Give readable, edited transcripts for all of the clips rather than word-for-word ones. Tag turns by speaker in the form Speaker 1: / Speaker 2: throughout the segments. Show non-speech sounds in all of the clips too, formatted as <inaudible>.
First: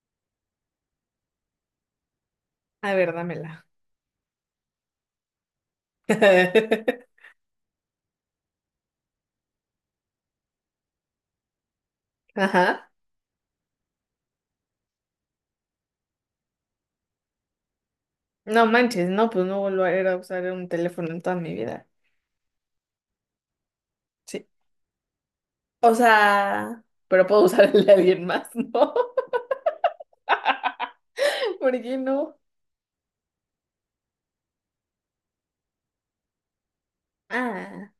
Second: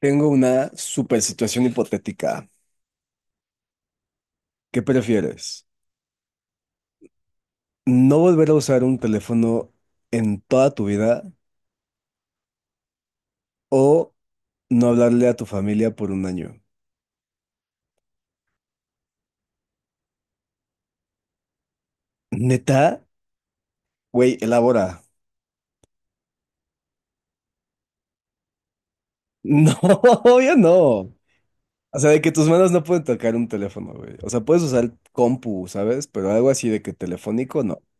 Speaker 1: Tengo una super situación hipotética.
Speaker 2: A ver, dámela.
Speaker 1: ¿Qué prefieres?
Speaker 2: <laughs>
Speaker 1: ¿No volver a usar un teléfono en toda tu vida
Speaker 2: Ajá.
Speaker 1: o no hablarle a tu familia por un año?
Speaker 2: No manches, no, pues no volveré a usar un teléfono en toda mi vida.
Speaker 1: ¿Neta? Güey,
Speaker 2: Sí.
Speaker 1: elabora.
Speaker 2: O sea, pero puedo usar el de alguien más, ¿no?
Speaker 1: No, <laughs> obvio no.
Speaker 2: <laughs> ¿Por qué
Speaker 1: O sea, de que
Speaker 2: no?
Speaker 1: tus manos no pueden tocar un teléfono, güey. O sea, puedes usar compu, ¿sabes? Pero algo así de que telefónico, no.
Speaker 2: Ah,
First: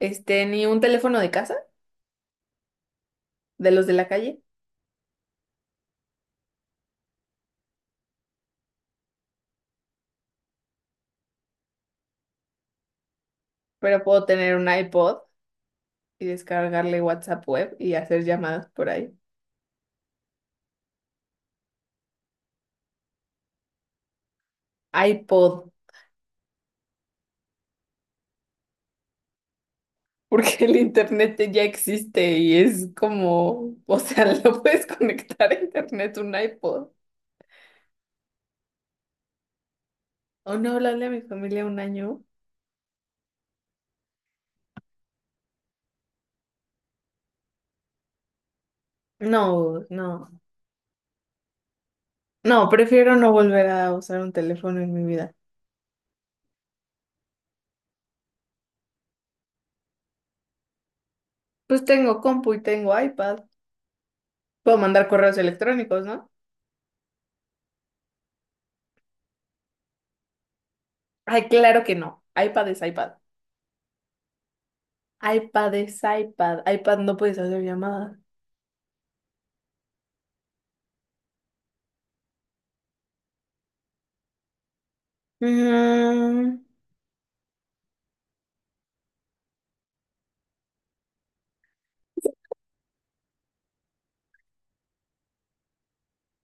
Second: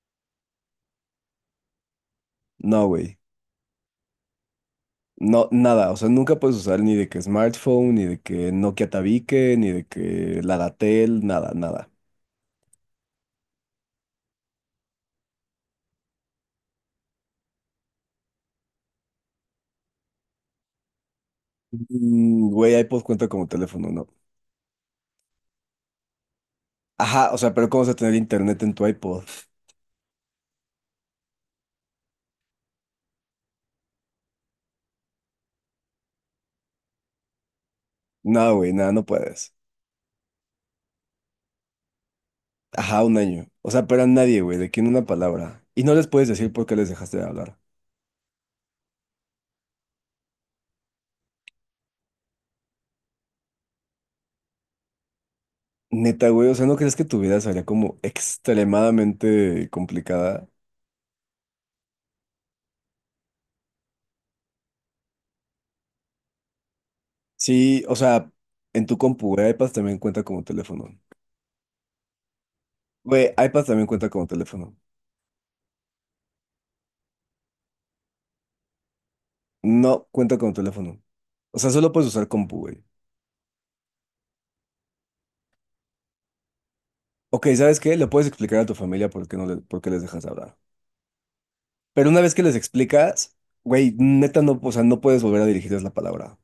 Speaker 2: ni un teléfono de casa,
Speaker 1: No, güey.
Speaker 2: de los de la calle,
Speaker 1: No, nada. O sea, nunca puedes usar ni de que smartphone, ni de que Nokia Tabique, ni de que Ladatel, nada, nada.
Speaker 2: pero puedo tener un iPod y descargarle WhatsApp web y hacer llamadas por ahí.
Speaker 1: Güey, iPod cuenta como teléfono, ¿no?
Speaker 2: iPod.
Speaker 1: Ajá, o sea, pero ¿cómo vas a tener internet en tu iPod?
Speaker 2: <laughs> Porque el internet ya existe y es como, o sea, <laughs> lo puedes conectar a internet un iPod.
Speaker 1: No, güey, nada, no puedes.
Speaker 2: O no hablarle a mi familia un año.
Speaker 1: Ajá, un año. O sea, pero a nadie, güey, de quién una palabra. Y no les puedes decir por qué les dejaste de hablar.
Speaker 2: No, no. No, prefiero no volver a usar un teléfono en mi vida.
Speaker 1: Neta, güey, o sea, ¿no crees que tu vida sería como extremadamente complicada?
Speaker 2: Pues tengo compu y tengo iPad. Puedo mandar correos electrónicos, ¿no?
Speaker 1: Sí, o sea, en tu compu, güey, iPad también cuenta como teléfono.
Speaker 2: Ay, claro que no. iPad es iPad.
Speaker 1: Güey, iPad también cuenta como teléfono.
Speaker 2: iPad es iPad. iPad no puedes hacer llamadas.
Speaker 1: No cuenta como teléfono. O sea, solo puedes usar compu, güey.
Speaker 2: Mm.
Speaker 1: Ok, ¿sabes qué? Le puedes explicar a tu familia por qué no le- por qué les dejas de hablar. Pero una vez que les explicas, güey, neta no, o sea, no puedes volver a dirigirles la palabra.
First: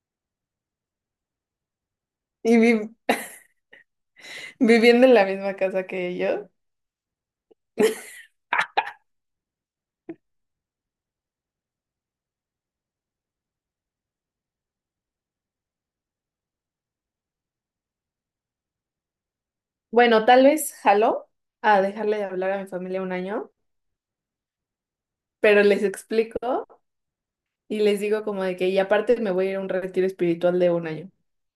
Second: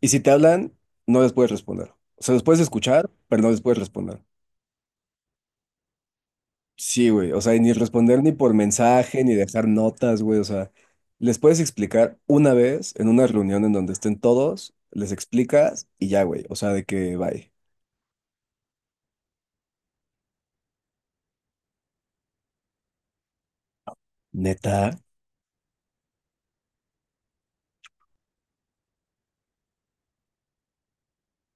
Speaker 1: Y si te hablan, no les puedes responder. O sea, los
Speaker 2: Y
Speaker 1: puedes escuchar, pero no les puedes responder.
Speaker 2: viviendo en la misma casa que yo.
Speaker 1: Sí, güey, o sea, y ni responder ni por mensaje, ni dejar notas, güey, o sea, les puedes explicar una vez en una reunión en donde estén todos, les explicas y ya, güey, o sea, de que bye.
Speaker 2: Bueno, tal vez jaló a dejarle de hablar a mi familia un año,
Speaker 1: Neta.
Speaker 2: pero les explico. Y les digo como de que, y aparte me voy a ir a un retiro espiritual de un año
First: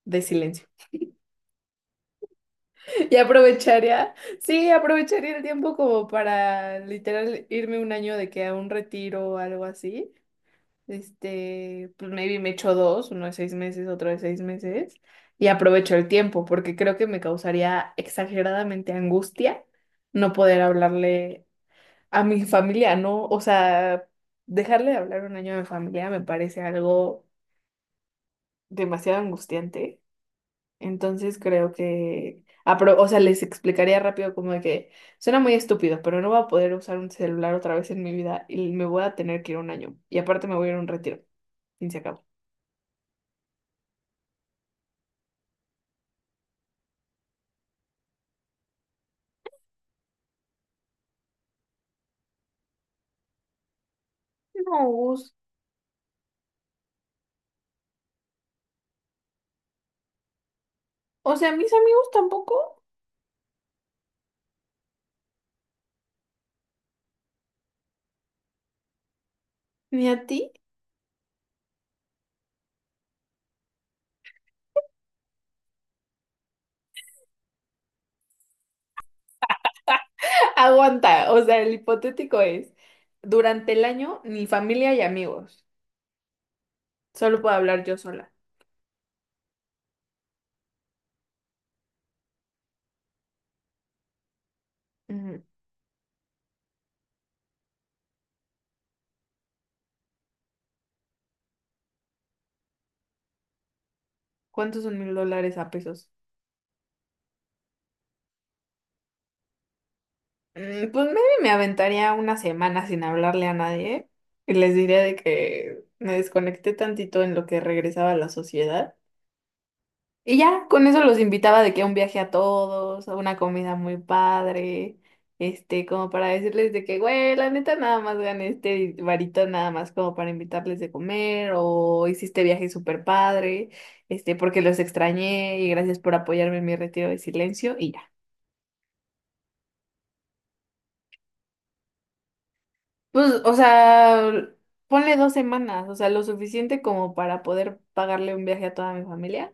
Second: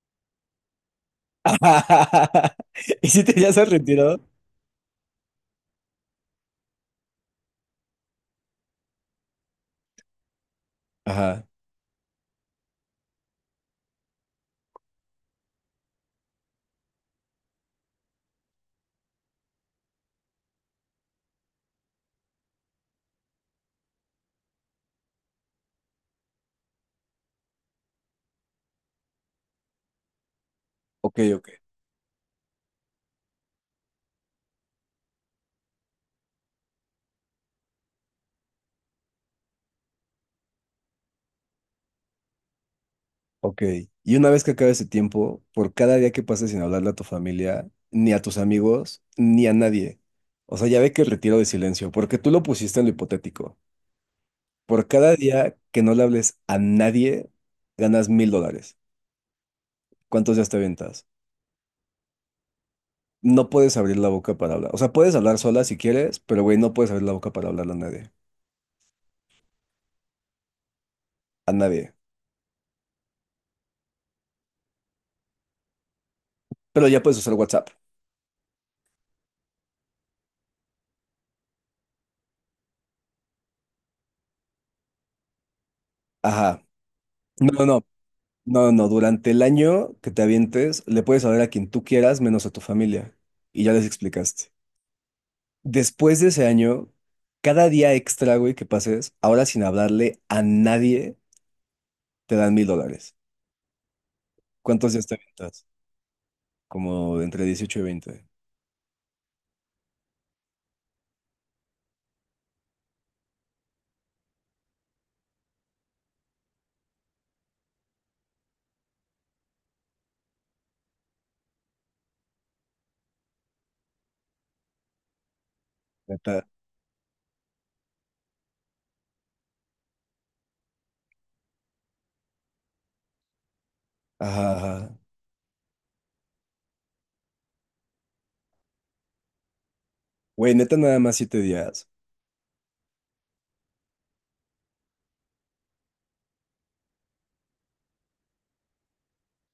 Speaker 2: de silencio.
Speaker 1: <laughs> ¿Y
Speaker 2: <laughs> Y
Speaker 1: si te ya se
Speaker 2: aprovecharía,
Speaker 1: retiró?
Speaker 2: sí, aprovecharía el tiempo como para literal irme un año de que a un retiro o algo así.
Speaker 1: Ajá,
Speaker 2: Pues maybe me echo dos, uno de 6 meses, otro de 6 meses. Y aprovecho el tiempo porque creo que me causaría exageradamente angustia no poder hablarle a mi familia, ¿no? O sea, dejarle de hablar un año a mi familia me parece algo demasiado angustiante.
Speaker 1: ok,
Speaker 2: Entonces
Speaker 1: ok.
Speaker 2: creo que, ah, pero, o sea, les explicaría rápido como de que suena muy estúpido, pero no voy a poder usar un celular otra vez en mi vida y me voy a tener que ir un año. Y aparte me voy a ir a un retiro. Fin se acabó.
Speaker 1: Ok, y una vez que acabe ese tiempo, por cada día que pases sin hablarle a tu familia, ni a tus amigos, ni a nadie. O sea, ya ve que el retiro de silencio, porque tú lo pusiste en lo hipotético.
Speaker 2: No,
Speaker 1: Por cada
Speaker 2: Gus.
Speaker 1: día que no le hables a nadie, ganas $1,000. ¿Cuántos días te aventas?
Speaker 2: O sea, mis amigos tampoco,
Speaker 1: No puedes abrir la boca para hablar. O sea, puedes hablar sola si quieres, pero güey, no puedes abrir la boca para hablarle a nadie.
Speaker 2: ni a ti.
Speaker 1: A nadie. Pero ya puedes usar WhatsApp.
Speaker 2: <laughs> Aguanta, o sea, el hipotético es, durante el año, ni familia y amigos.
Speaker 1: Ajá.
Speaker 2: Solo
Speaker 1: No,
Speaker 2: puedo
Speaker 1: no,
Speaker 2: hablar
Speaker 1: no.
Speaker 2: yo sola.
Speaker 1: No, no, durante el año que te avientes, le puedes hablar a quien tú quieras, menos a tu familia. Y ya les explicaste.
Speaker 2: Ujú.
Speaker 1: Después de ese año, cada día extra, güey, que pases, ahora sin hablarle a nadie, te dan $1,000.
Speaker 2: ¿Cuántos
Speaker 1: ¿Cuántos
Speaker 2: son
Speaker 1: días te
Speaker 2: 1,000 dólares
Speaker 1: avientas?
Speaker 2: a pesos?
Speaker 1: Como entre 18 y 20.
Speaker 2: Pues maybe me aventaría una semana sin hablarle a nadie y les diría de que me desconecté tantito en lo que regresaba a la sociedad. Y ya, con eso los invitaba de que a un viaje a todos, a una comida muy padre, como para
Speaker 1: Neta.
Speaker 2: decirles de que, güey, la neta nada más gané este varito nada más como para invitarles de comer o hiciste viaje súper padre,
Speaker 1: Ajá,
Speaker 2: porque los
Speaker 1: ajá.
Speaker 2: extrañé y gracias por apoyarme en mi retiro de silencio y ya.
Speaker 1: Güey, neta, nada más 7 días.
Speaker 2: Pues, o sea, ponle 2 semanas, o sea, lo suficiente como para poder pagarle un viaje a toda mi familia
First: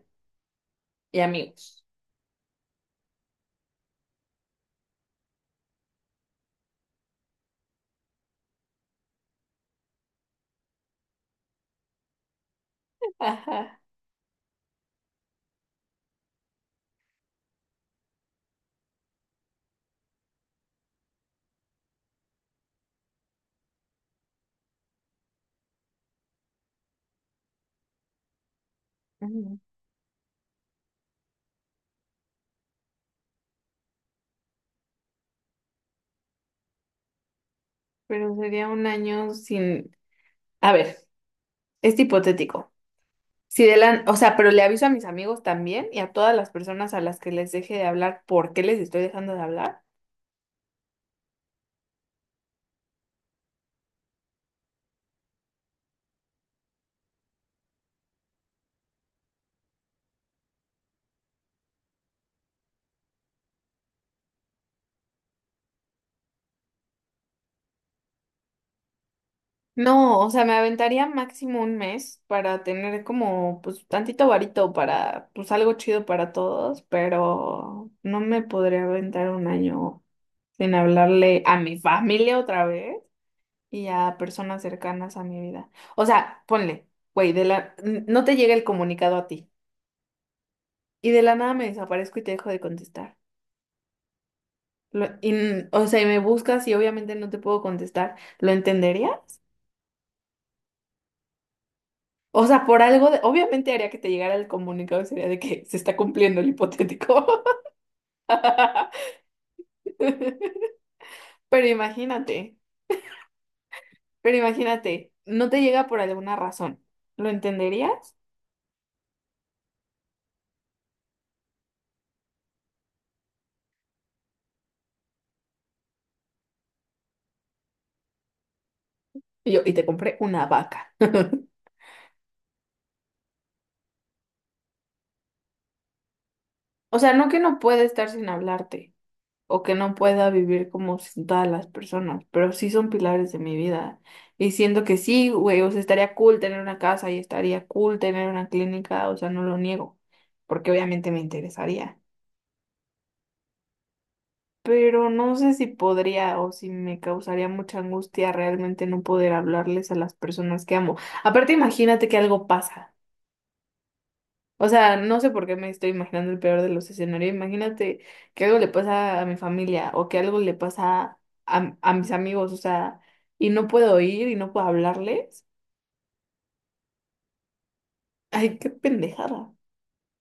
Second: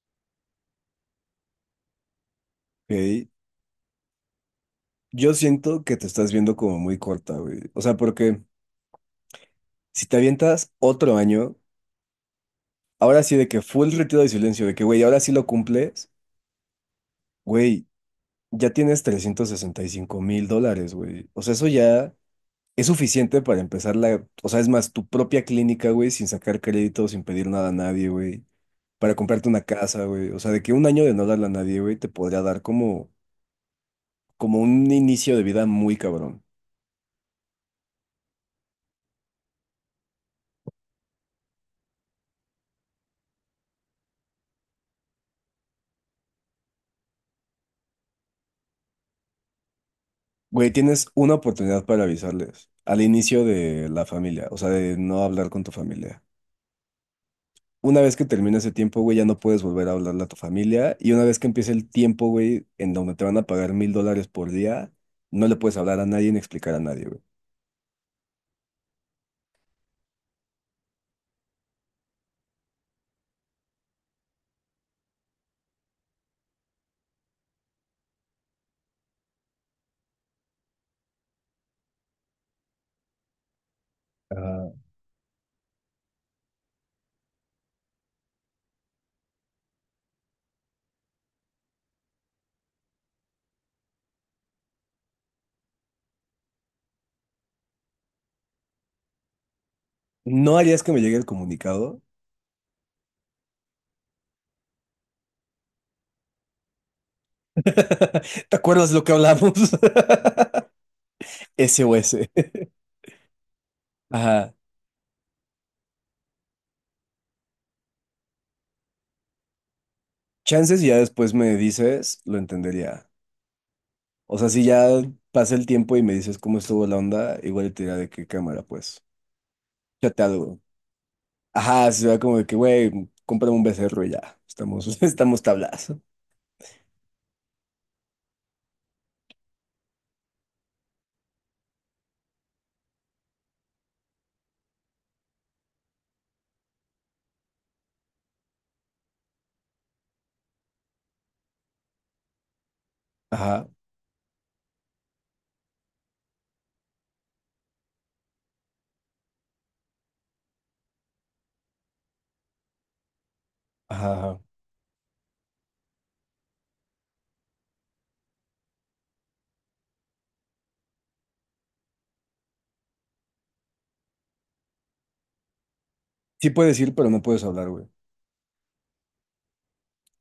Speaker 2: y amigos.
Speaker 1: Ok. Yo siento que te estás viendo como muy corta, güey. O sea, porque si te avientas otro año,
Speaker 2: <laughs>
Speaker 1: ahora sí de que
Speaker 2: Ajá.
Speaker 1: full retiro de silencio, de que, güey, ahora sí lo cumples. Güey, ya tienes $365,000, güey. O sea, eso ya es suficiente para empezar la, o sea, es más, tu propia clínica, güey, sin sacar crédito, sin pedir nada a nadie, güey. Para comprarte
Speaker 2: Ujú.
Speaker 1: una casa, güey. O sea, de que un año de no darle a nadie, güey, te podría dar como, como un inicio de vida muy cabrón.
Speaker 2: Pero sería un año sin. A ver, es hipotético. Si de la... O sea, pero le aviso a mis amigos también y a todas las personas a las que les deje de hablar, ¿por qué les estoy dejando de hablar?
Speaker 1: Güey, tienes una oportunidad para avisarles al inicio de la familia, o sea, de no hablar con tu familia. Una vez que termina ese tiempo, güey, ya no puedes volver a hablarle a tu familia. Y una vez que empiece el tiempo, güey, en donde te van a pagar $1,000 por día, no le puedes hablar a nadie ni explicar a nadie, güey.
Speaker 2: No, o sea, me aventaría máximo un mes para tener como, pues, tantito varito para, pues, algo chido para todos, pero no me podría aventar un año sin hablarle a mi familia otra vez y a personas
Speaker 1: Ah,
Speaker 2: cercanas a mi vida. O sea, ponle, güey, no te llega el comunicado a ti y de la nada me desaparezco y te dejo de contestar. O sea, y me buscas y obviamente no te puedo contestar. ¿Lo entenderías?
Speaker 1: ¿No harías que me llegue el comunicado?
Speaker 2: O sea, por algo, obviamente haría que te llegara el comunicado y sería de que se está cumpliendo el hipotético.
Speaker 1: <laughs> ¿Te acuerdas lo que
Speaker 2: <laughs>
Speaker 1: hablamos? <laughs>
Speaker 2: Pero
Speaker 1: SOS.
Speaker 2: imagínate, pero
Speaker 1: Ajá.
Speaker 2: imagínate, no te llega por alguna razón. ¿Lo entenderías?
Speaker 1: Chances y ya después me dices, lo entendería. O sea, si ya pasa el tiempo y me dices cómo estuvo la onda, igual te dirá de qué cámara, pues.
Speaker 2: Y te compré
Speaker 1: Chate
Speaker 2: una
Speaker 1: algo.
Speaker 2: vaca. <laughs>
Speaker 1: Ajá, se va como de que, güey, cómprame un becerro y ya. Estamos, <laughs> estamos tablas.
Speaker 2: O sea, no que no pueda estar sin hablarte o que no pueda vivir como sin todas las personas, pero sí son pilares de mi vida. Y siento que sí, güey, o sea, estaría cool tener una casa y estaría cool tener una clínica, o sea, no lo niego, porque obviamente me interesaría.
Speaker 1: Ajá,
Speaker 2: Pero no sé si podría o si me causaría mucha angustia realmente no poder hablarles a las personas que amo. Aparte, imagínate que algo pasa.
Speaker 1: ajá, ajá.
Speaker 2: O sea, no sé por qué me estoy imaginando el peor de los escenarios. Imagínate que algo le pasa a mi familia o que algo le pasa a, mis amigos, o sea, y no puedo ir y no puedo hablarles.
Speaker 1: Sí puedes ir, pero no puedes hablar, güey.
Speaker 2: Ay, qué pendejada.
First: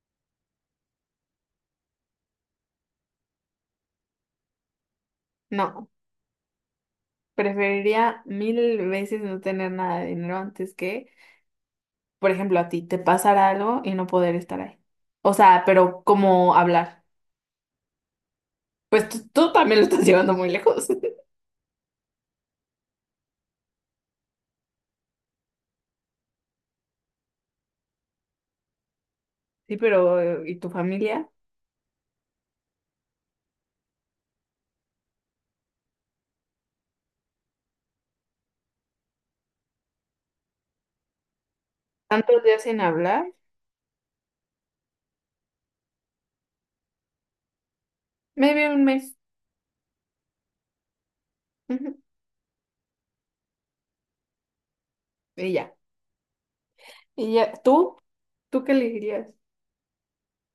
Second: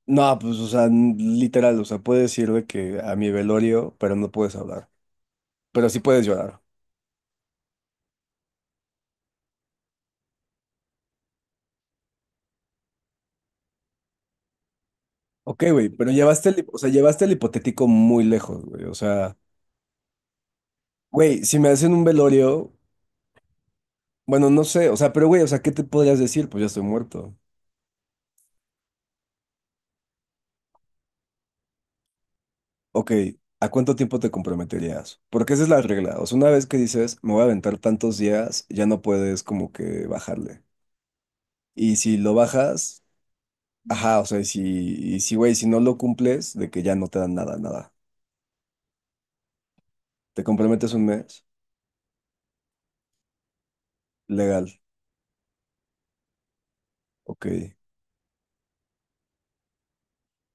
Speaker 1: No, pues, o sea, literal, o sea, puedes ir de que a mi velorio, pero no puedes hablar. Pero
Speaker 2: No,
Speaker 1: sí puedes llorar.
Speaker 2: preferiría 1,000 veces no tener nada de dinero antes que, por ejemplo, a ti te pasara algo y no poder estar ahí. O
Speaker 1: Ok,
Speaker 2: sea,
Speaker 1: güey,
Speaker 2: pero
Speaker 1: pero llevaste el,
Speaker 2: ¿cómo
Speaker 1: o sea,
Speaker 2: hablar?
Speaker 1: llevaste el hipotético muy lejos, güey. O
Speaker 2: Pues tú,
Speaker 1: sea,
Speaker 2: tú también lo estás <laughs> llevando muy lejos. <laughs>
Speaker 1: güey, si me hacen un velorio, bueno, no sé, o sea, pero güey, o sea, ¿qué te podrías decir? Pues ya estoy muerto.
Speaker 2: Sí, pero ¿y tu familia?
Speaker 1: Ok, ¿a cuánto tiempo te comprometerías? Porque esa es la regla. O sea, una vez que dices, me voy a aventar tantos días, ya no puedes como que bajarle. Y si lo
Speaker 2: ¿Tantos días sin
Speaker 1: bajas,
Speaker 2: hablar?
Speaker 1: ajá, o sea, y si, güey, si no lo cumples, de que ya no te dan nada, nada.
Speaker 2: Maybe un mes.
Speaker 1: ¿Te comprometes un mes?
Speaker 2: Ujú.
Speaker 1: Legal,
Speaker 2: Y ya. Y
Speaker 1: ok.
Speaker 2: ya, ¿tú? ¿Tú qué elegirías?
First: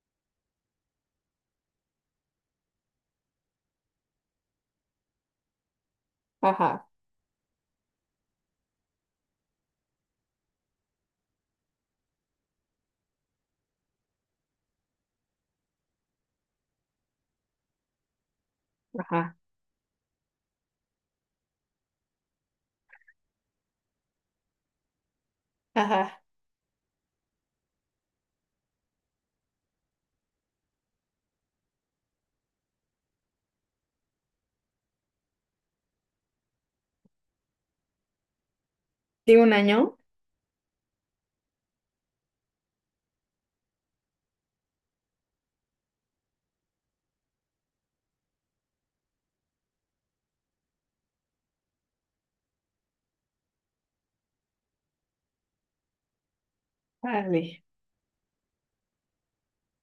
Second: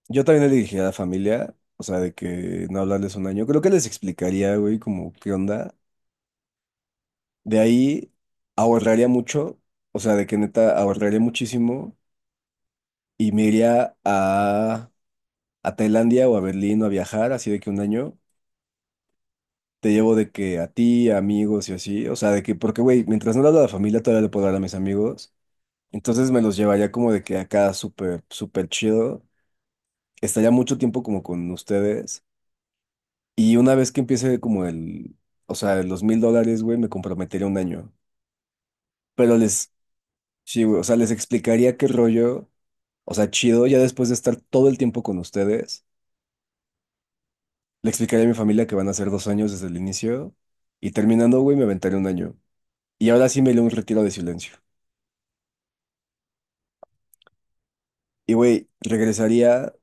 Speaker 1: Yo también le dije a la familia, o sea, de que no hablarles un año. Creo que les explicaría, güey, como qué onda.
Speaker 2: Ajá,
Speaker 1: De ahí ahorraría mucho, o sea, de que neta ahorraría muchísimo y me iría a Tailandia o a Berlín o a viajar, así de que un año,
Speaker 2: ajá,
Speaker 1: te llevo de que a ti, a amigos y así, o sea, de que, porque, güey, mientras no le hablo a la familia, todavía le puedo hablar a mis amigos,
Speaker 2: ajá.
Speaker 1: entonces me los llevaría como de que acá súper, súper chido, estaría mucho tiempo como con ustedes, y una vez que empiece como el, o sea, los $1,000, güey, me comprometería un año, pero
Speaker 2: ¿Sí, un
Speaker 1: les,
Speaker 2: año?
Speaker 1: sí, güey, o sea, les explicaría qué rollo, o sea, chido, ya después de estar todo el tiempo con ustedes. Le explicaré a mi familia que van a ser 2 años desde el inicio y terminando, güey, me aventaré un año. Y ahora sí me iré a un retiro de silencio.
Speaker 2: Vale.
Speaker 1: Y, güey, regresaría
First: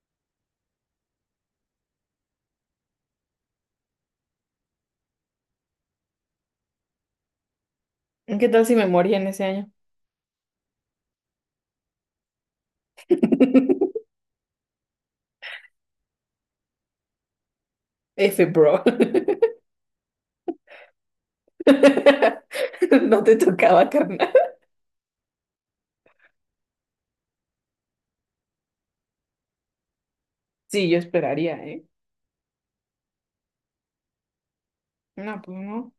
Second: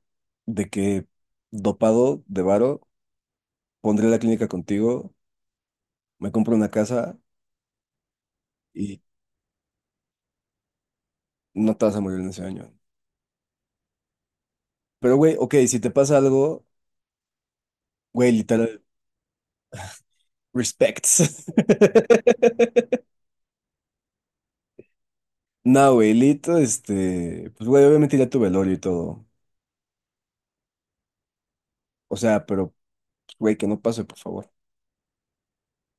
Speaker 1: de que dopado de varo, pondré la clínica contigo, me compro una casa
Speaker 2: ¿Qué tal si me
Speaker 1: y
Speaker 2: moría en ese año?
Speaker 1: no te vas a morir en ese año.
Speaker 2: <laughs>
Speaker 1: Pero, güey, ok, si te pasa algo, güey,
Speaker 2: F,
Speaker 1: literal,
Speaker 2: bro. <laughs>
Speaker 1: respects. <laughs>
Speaker 2: No te tocaba, carnal.
Speaker 1: No, güey, Lito, pues, güey, obviamente ya tu velorio y todo.
Speaker 2: Sí, yo esperaría, ¿eh?
Speaker 1: O sea, pero, pues, güey, que no pase, por favor.
Speaker 2: No, pues no.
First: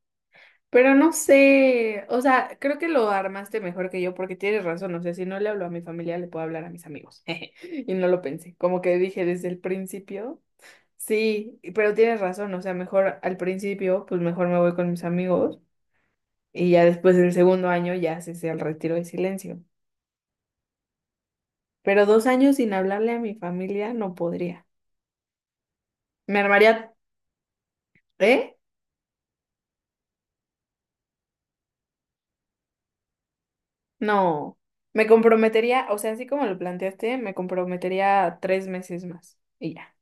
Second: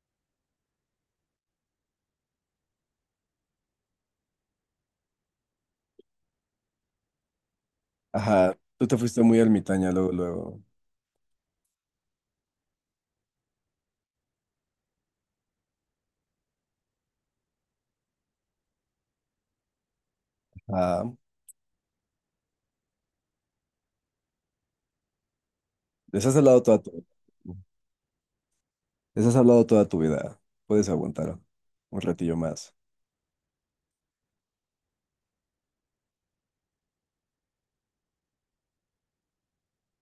Speaker 2: Pero no sé, o sea, creo que lo armaste mejor que yo porque tienes razón, o sea, si no le hablo a mi familia, le puedo hablar a mis amigos. <laughs> Jeje. Y no lo pensé,
Speaker 1: Ajá,
Speaker 2: como
Speaker 1: tú te
Speaker 2: que
Speaker 1: fuiste
Speaker 2: dije
Speaker 1: muy
Speaker 2: desde el
Speaker 1: ermitaña luego,
Speaker 2: principio,
Speaker 1: luego.
Speaker 2: sí, pero tienes razón, o sea, mejor al principio, pues mejor me voy con mis amigos. Y ya después del segundo año ya cesé el retiro de silencio.
Speaker 1: Ah,
Speaker 2: Pero 2 años sin hablarle a mi familia no podría.
Speaker 1: les has
Speaker 2: Me
Speaker 1: hablado toda tu
Speaker 2: armaría,
Speaker 1: vida.
Speaker 2: ¿eh?
Speaker 1: Les has hablado toda tu vida. Puedes aguantar un ratillo más.
Speaker 2: No. Me comprometería, o sea, así como lo planteaste, me comprometería 3 meses más. Y ya.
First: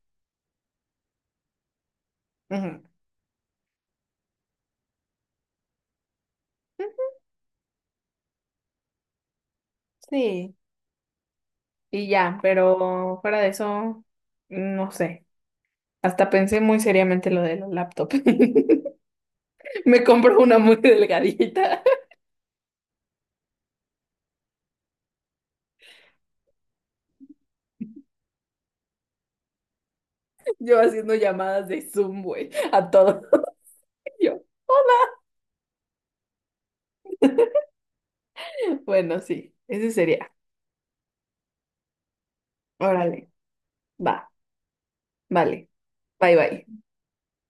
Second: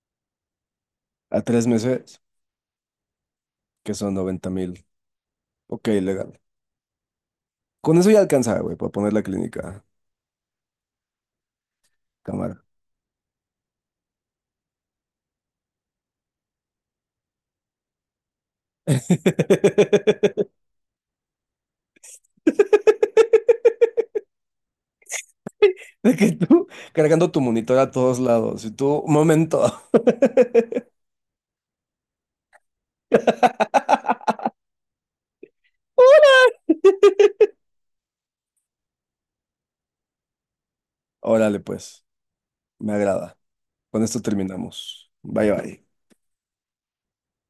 Speaker 1: A 3 meses,
Speaker 2: Ujú.
Speaker 1: que son 90,000. Ok, legal. Con eso ya alcanza, güey, para poner la clínica.
Speaker 2: Sí, y ya,
Speaker 1: Cámara.
Speaker 2: pero fuera de eso, no sé. Hasta pensé muy seriamente lo de la laptop. <laughs> Me compro una
Speaker 1: <laughs>
Speaker 2: muy delgadita.
Speaker 1: De que tú cargando tu monitor a todos lados. Y tú, momento. <laughs>
Speaker 2: <laughs> Yo haciendo llamadas de Zoom, güey, a todo. <laughs> Yo, bueno, sí, ese sería.
Speaker 1: Órale, pues. Me
Speaker 2: Órale,
Speaker 1: agrada. Con esto
Speaker 2: va,
Speaker 1: terminamos. Bye,
Speaker 2: vale,
Speaker 1: bye.
Speaker 2: bye bye.